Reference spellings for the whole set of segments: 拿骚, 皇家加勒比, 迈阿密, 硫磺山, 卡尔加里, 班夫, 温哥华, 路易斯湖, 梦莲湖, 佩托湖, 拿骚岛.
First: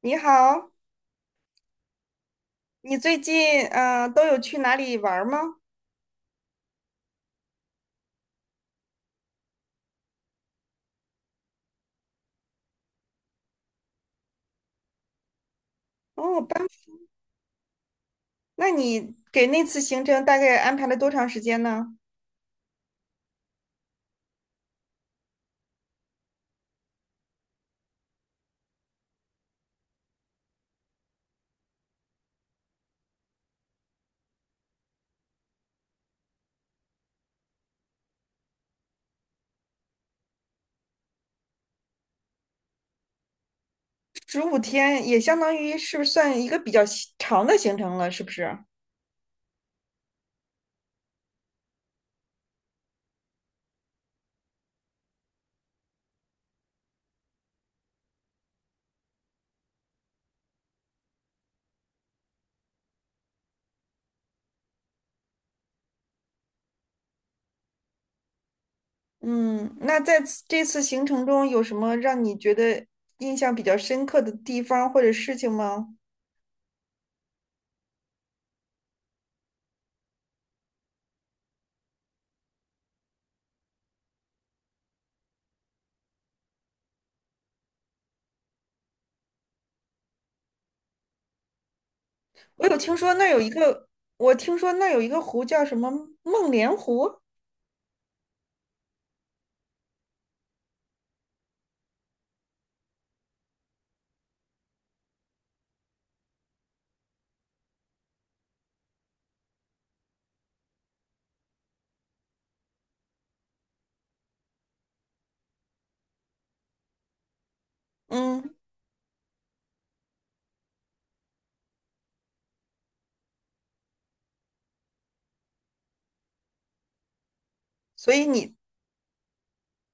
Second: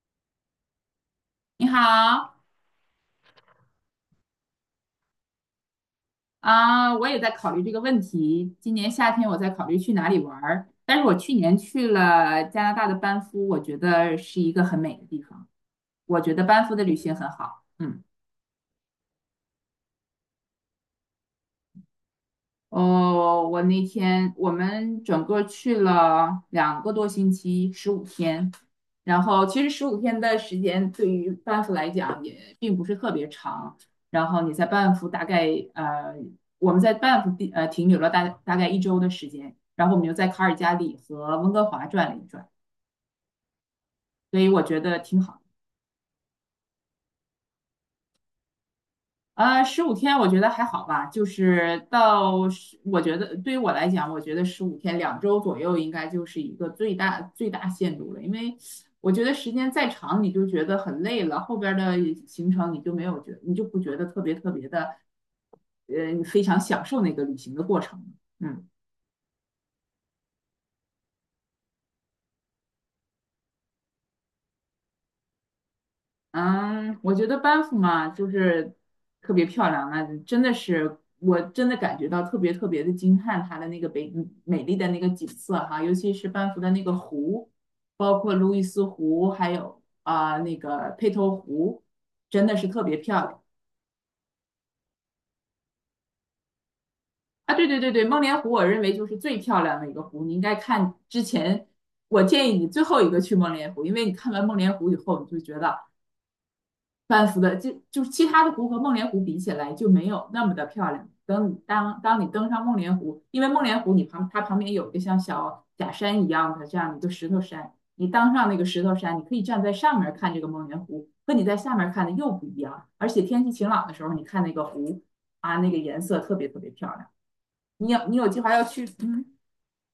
你好，你好你最近都有去哪里玩儿吗？啊，我也在考虑这个问题。今年夏天我在考虑去哪里玩儿，但是我去年去了加拿大的班夫，我觉得是一个很美的地方。我觉哦，得班班夫的夫。旅行很好。嗯。那你给那次行程大概安排了多长时间呢？哦，我那天我们整个去了2个多星期，十五天。然后其实十五天的时间对于班夫来讲也并不是特别长。然后你在班夫大概呃，我们在班夫地停留了大概一周的时间，然后我们又在卡尔加里和温哥华转了一转，所十以五我觉得天也挺相好。当于是不算一个比较西长的行程了，是不是？十五天我觉得还好吧，就是到十，我觉得对于我来讲，我觉得十五天2周左右应该就是一个最大最大限度了，因为我觉得时间再长你就觉得很累了，后边儿的行程你就没有觉，你就不觉得特别特别的，非常享受那个旅行的过程了嗯。嗯，那在此这次行程中有什么让你觉得印象比较深刻的地方或者事情吗？嗯，我觉得班夫嘛，就是特别漂亮啊，真的是，我真的感觉到特别特别的惊叹它的那个美美丽的那个景色哈，尤其是班夫的那个湖，包括路易斯湖，还有啊、那个佩托湖，真的我是有特听别说那漂儿有亮一个，我听说那儿有一个湖叫什么梦莲湖。啊！对对对对，梦莲湖我认为就是最漂亮的一个湖，你应该看之前，我建议你最后一个去梦莲湖，因为你看完梦莲湖以后，你就觉得。半幅的，就是其他的湖和梦莲湖比起来就没有那么的漂亮。等你当你登上梦莲湖，因为梦莲湖你它旁边有一个像小假山一样的这样一个石头山，你当上嗯，那个石头山，你可以站在上面看这个梦莲湖，和你在下面看的又不一样。而且天气晴朗的时候，你看那个湖啊，那个颜色特别特别漂亮。你有所你以有计划你要去嗯。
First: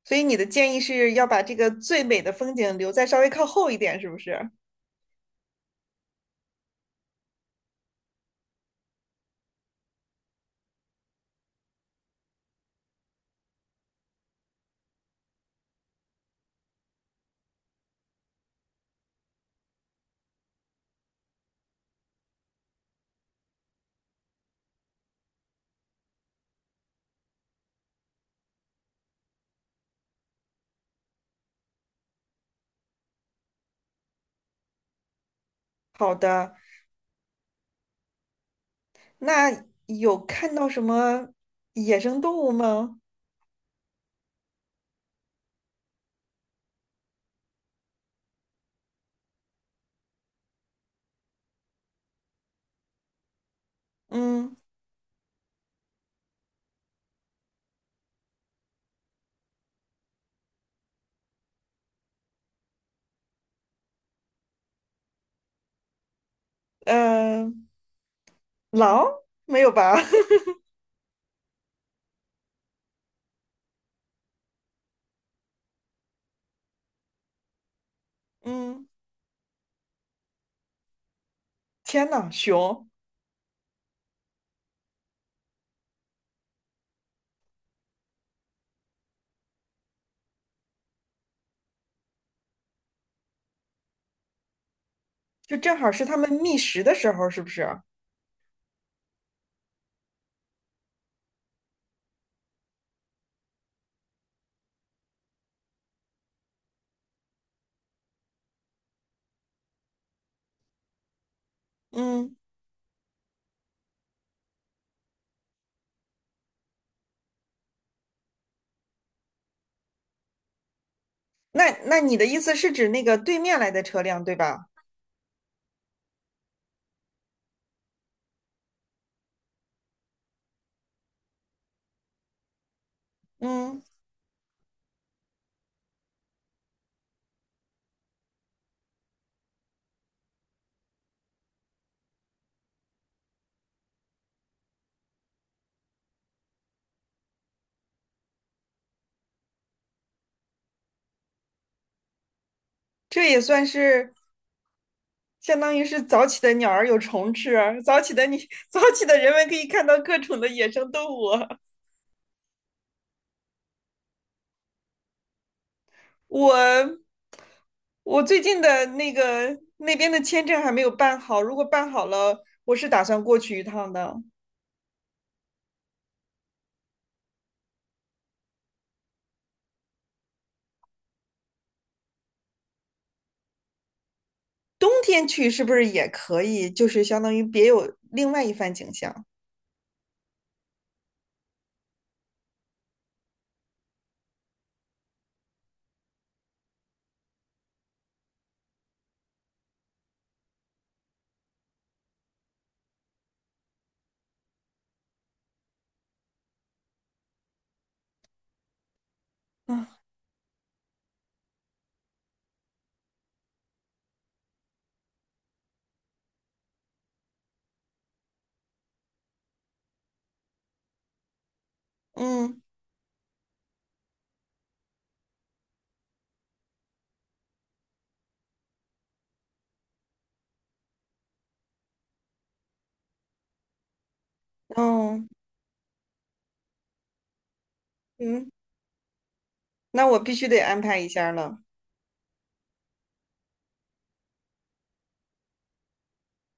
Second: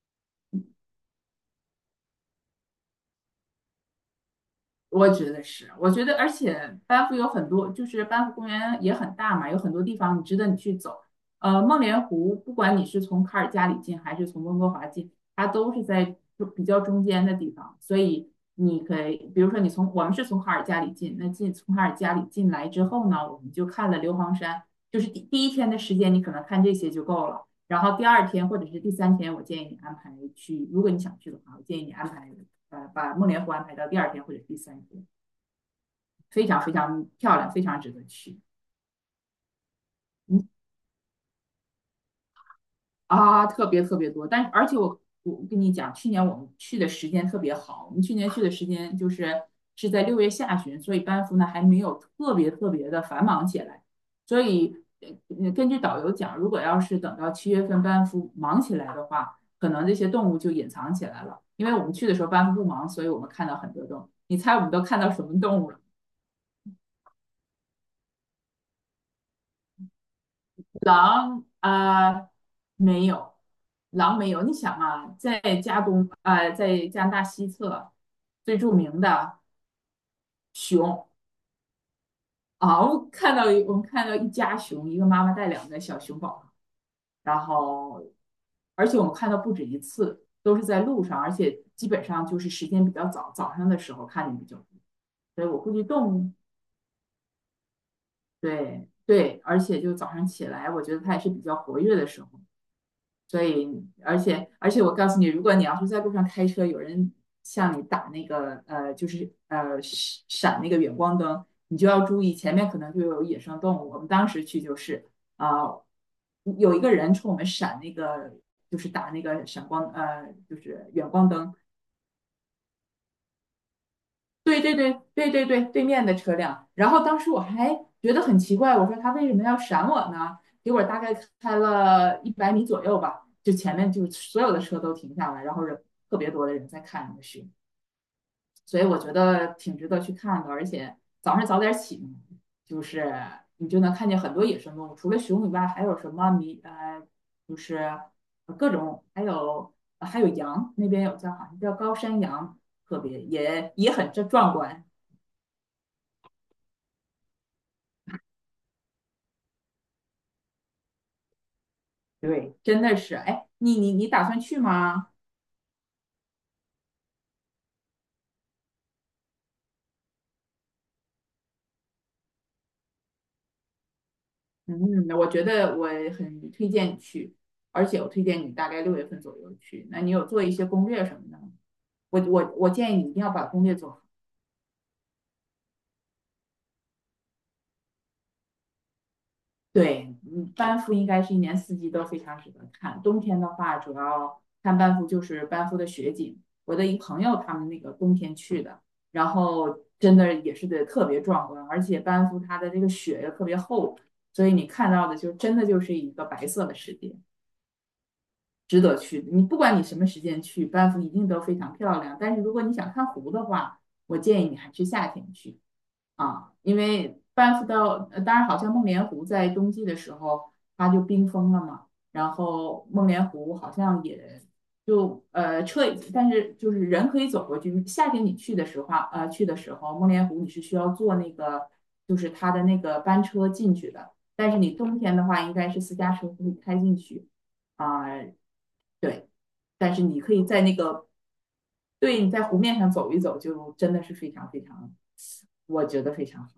所以你的建议是要把这个最美的风景留在稍微靠后一点，是不是？我觉得是，我觉得，而且班夫有很多，就是班夫公园也很大嘛，有很多地方你值得你去走。梦莲湖，不管你是从卡尔加里进还是从温哥华进，它都是在就比较中间的地方，所以你可以，比如说我们是从卡尔加里进，那从卡尔加里进来之后呢，我们就看了硫磺山，就是第一天的时间，你可能看这些就够了。然后第二天或者是第三天，我建议你安排去，如果你想去的话，我建议你安排。把梦莲湖安排到第二天或者第三天，好非的。常非常漂亮，非常值得去。那有嗯看到什么野生动物吗？啊，特别特别多，但而且我跟你讲，去年我们去的时间特别好，我们去年去的时间就是在6月下旬，所以班夫呢还没有特别特别的繁忙起来，所嗯，以根据导游讲，如果要是等到7月份班夫忙起来的话，可能这些动物就隐藏起来了，因为我们去的时候班夫不忙，所以我们看到很多动物。你猜我们都看到什么动物了？呃，狼没有吧？狼啊、没有，狼没有。你想啊，在加东啊、在加拿大西侧最著嗯，名的熊天呐，啊，熊。我们看到一家熊，一个妈妈带两个小熊宝，然后而且我们看到不止一次，都是在路上，而且基本上就是时间比较早，早上的时候看见比较多。所以就我估正计好是动它们物，觅食的时候，是不是？对对，而且就早上起来，我觉得它也是比较活跃的时候。所以，而且我告诉你，如果你要是在路上开车，有人向你打那个就是闪闪那个远光灯，你就要注意嗯，前面可能就有野生动物。我们当时去就是啊、有一个人冲我们闪那个，就是打那个闪光，就是远光灯，那那你的意思是指那个对面来的车辆，对对吧？对对对对对，对面的车辆。然后当时我还觉得很奇怪，我说他为什么要闪我呢？结果大概开了100米左右吧，就前嗯，面就所有的车都停下来，然后特别多的人在看那个雪，所以我觉得挺值得去看的。而且早上早点起嘛，就是你就能看见很多野生动物，除了熊以外，还有什么就是各种，还有羊，那边有好像叫高山羊，特别这也算也很是这壮观。相当于是早起的鸟儿有虫吃，早起的你 早起的人们可以看到各种的野生动物。对，真的是，哎，你打算去吗？我我最近的那个那边的签证还没有办好，如果办好了，我是打算过去一趟的。嗯，我觉得我很推荐你去，而且我推荐你大概6月份左右去。那你有做一些攻略什么的吗？我建议你一定要把攻略做好。冬天去是不是也可以？就是相当于别有另外一番景象。对，嗯，班夫应该是一年四季都非常值得看。冬天的话，主要看班夫就是班夫的雪景。我的一朋友他们那个冬天去的，然后真的也是得特别壮观，而且班夫它的这个雪又特别厚，所以你看到的就真的就是一个白色的世界，值得去。不管你什啊，么时间去，班夫一定都非常漂亮。但是如果你想看湖的话，我建议你还是夏天去。啊，因为班夫到，当然好像梦莲湖在冬季的时候它就冰封了嘛，然嗯后梦莲湖好像也就车，但是就是人可以走过去。夏天你去的时候啊，去的时候，梦莲湖你是需要坐那个就是它的那个班车进去的，但是你冬天的嗯话应该是私家车会开进去啊，嗯，对，但是那我你可必以须得在那安排个一下了，对你在湖面上走一走，就真的是非常非常，我觉得非常好。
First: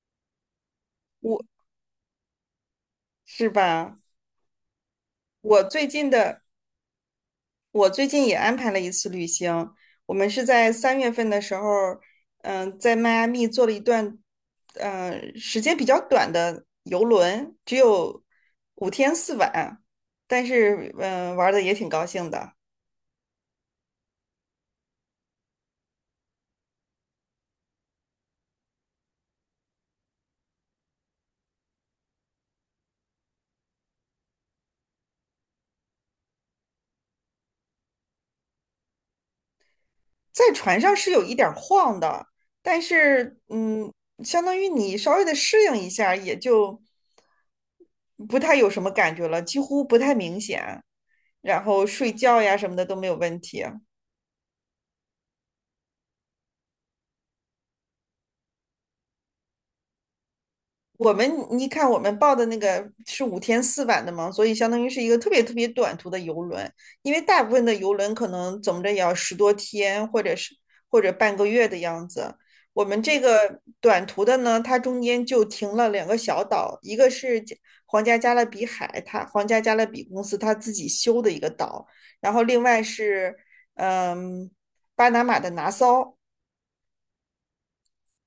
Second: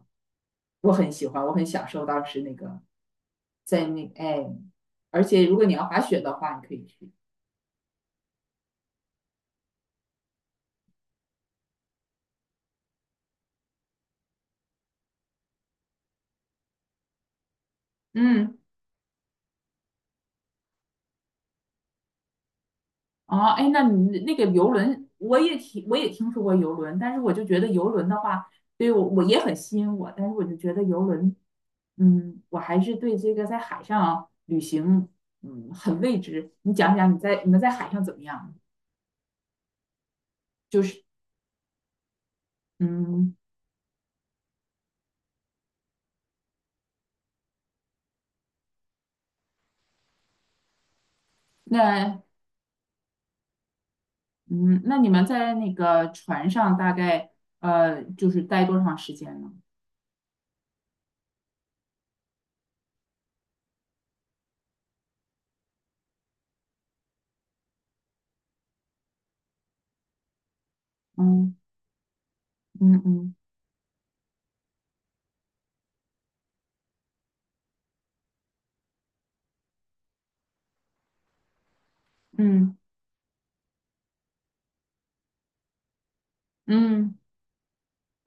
我很喜我欢，我很享受当时那个是在吧？那哎，而且如我果你要最滑近雪的的话，你可以去。我最近也安排了一次旅行，我们是在3月份的时候，在迈阿密做了一段，嗯，时间比较短的游轮，只有嗯，五天四晚，但是玩的也挺高兴的。哦，哎，那你那个游轮，我也听说过游轮，但是我就觉得游轮的话，对我也很吸引我，但是我就觉得游轮，嗯，我还是对这个在海上旅行，嗯，很未知。你讲讲你们在海上怎么样？在船就上是，是有一点儿晃的，但嗯，是相当于你稍微的适应一下儿也就不太有什么感觉了，几乎不太明显。然后睡那觉呀什么的都没有问题。嗯，那你们在那个船上大概就是待多长时间呢？我们你看，我们报的那个是五天四晚的嘛，所以相当于是一个特别特别短途的游轮，因为大部分的游轮可能怎么着也要10多天，或者是或者半个嗯。月的样子。我嗯们这嗯个短途的呢，它中间就停了两个小岛，一个是加皇家加勒比海，它皇家加勒比公司它自己修的一个岛，然后另嗯外是嗯巴拿马的拿骚。嗯，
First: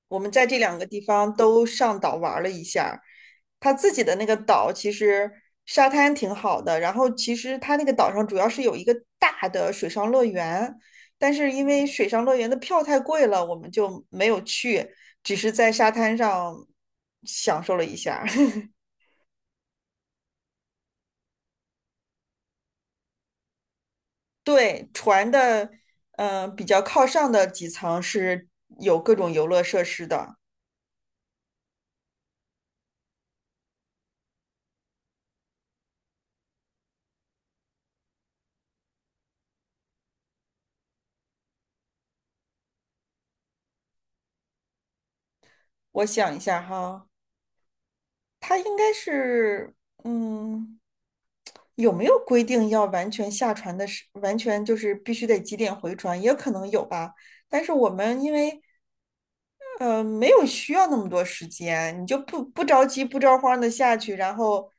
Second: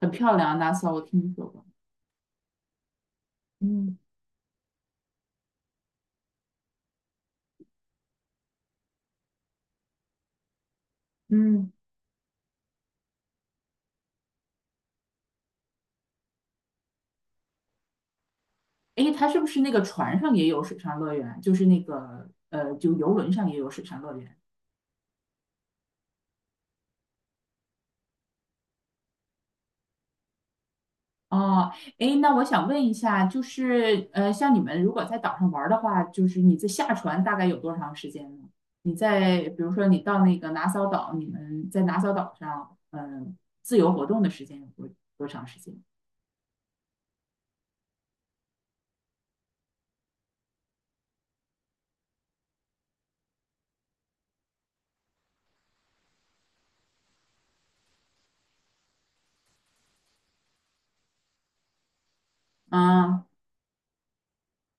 很我们漂在这亮，拉两个萨地我听方说都过。上岛玩了一下。他自嗯，己的那个岛其实沙滩挺好的，然后其实他那个岛上主要是有一个大的水上乐园，但是因嗯，为水上乐园的票太贵了，我们就没有去，只是在沙滩上享受了一下 诶，它是不是那个船上也有水上乐园？就是那个就游轮上也有水上乐园。对，船的，比较靠上的几层是有各种游乐设施的。哦，诶，那我想问一下，就是像你们如果在岛上玩儿的话，就是你这下船大概有多长时间呢？比如说你到那个拿骚岛，你们在拿骚岛上，自由活动的时间有多长时间？我想一下哈。他应该是，嗯，有没有规定要完全下船的时，完全就是必须得几点回船，也可能有吧。但是我们因为，没有需要那么多时间，你就不着急、不啊、着慌的下去，然后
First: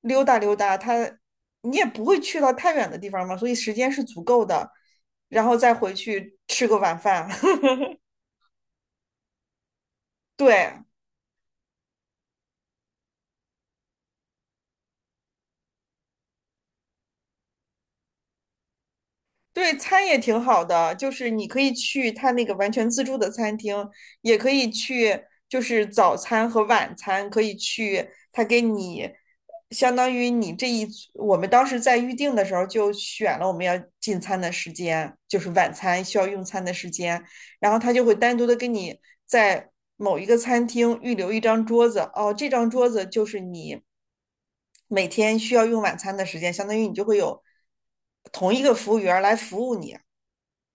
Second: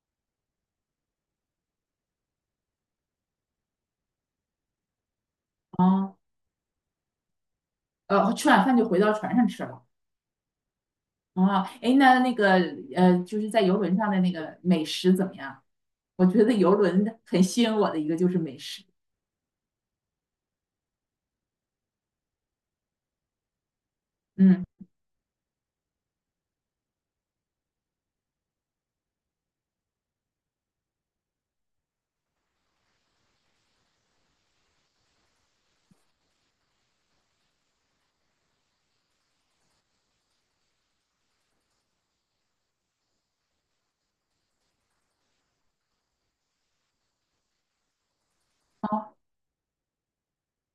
溜达溜达，他你也不会去到太远的地方嘛，所以时间是足够的，然后再回啊，去吃个晚饭。吃晚饭就回到船上吃了。对，哦，哎，那个就是在游轮上的那个美食怎么样？我觉得游轮很吸引我的一个就是美食。对，餐也挺好的，就是你可以去他那个完全自助的餐厅，也可嗯，以去，就是早餐和晚餐可以去，他给你相当于你这一组我们当时在预定的时候就选了我们要进餐的时间，就是晚餐需要用餐的时间，然后他就会单独的跟你在某一个餐厅预留一张桌子，哦，这张桌子就是你每天需要用晚餐的时间，相当于你就会有同一个哦，服务员来服务你。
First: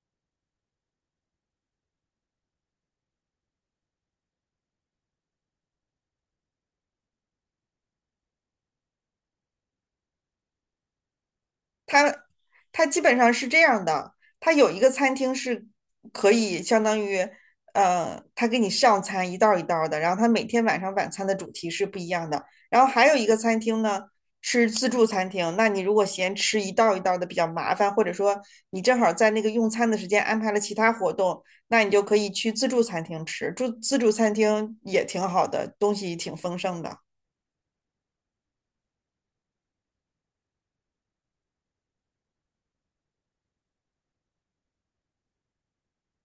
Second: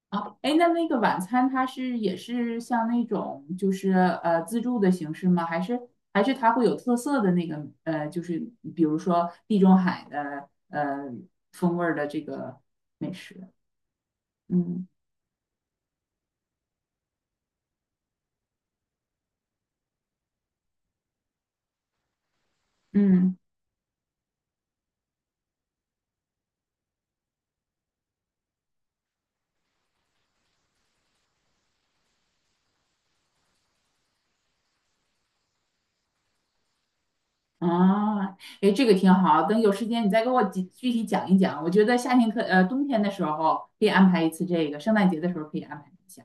哦，哎，那个晚餐它是也是像那种就是自助的形式吗？还是它会有特色的那个就是比如说地中海的风味儿的这它个它基美本上是食？这样的，它有一嗯个餐厅是可以相当于，他给你上餐一道儿一道儿的，然后他每天晚上晚餐的主题是不一样的。然后还有一个嗯。餐厅呢是自助餐厅，那你如果嫌吃一道儿一道儿的比较麻烦，或者说你正好在那个用餐的时间安排了其他活动，那你就可以去自助餐厅吃。住自助餐厅也挺好的，东西挺丰盛的。啊，哎，这个挺好。等有时间你再给我具体讲一讲。我觉得夏天冬天的时候可以安排一次这个，圣诞节的时候可以安排一下。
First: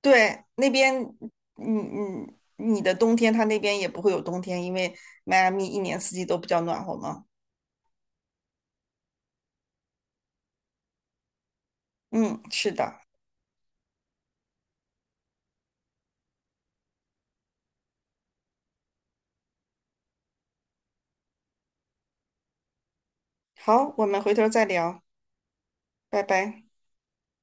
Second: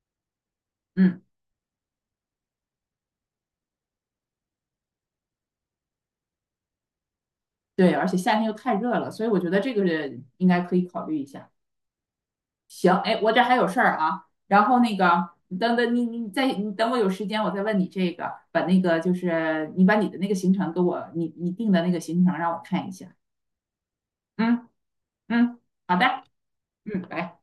对，那边，嗯，嗯嗯，你的冬天，它那边也不会有冬天，因为迈阿密一年四季都比较暖和嘛。对，而且夏天又太热了，所以我觉得这个是应该可以考虑一下。嗯，是行，的。哎，我这还有事儿啊。然后那个，等等你再你等我有时间，我再问你这个，把那个就是你把你的那个行程给我，你定的那个行程让我看一下。好，我们回头再嗯聊，嗯，好拜的，拜。嗯，拜。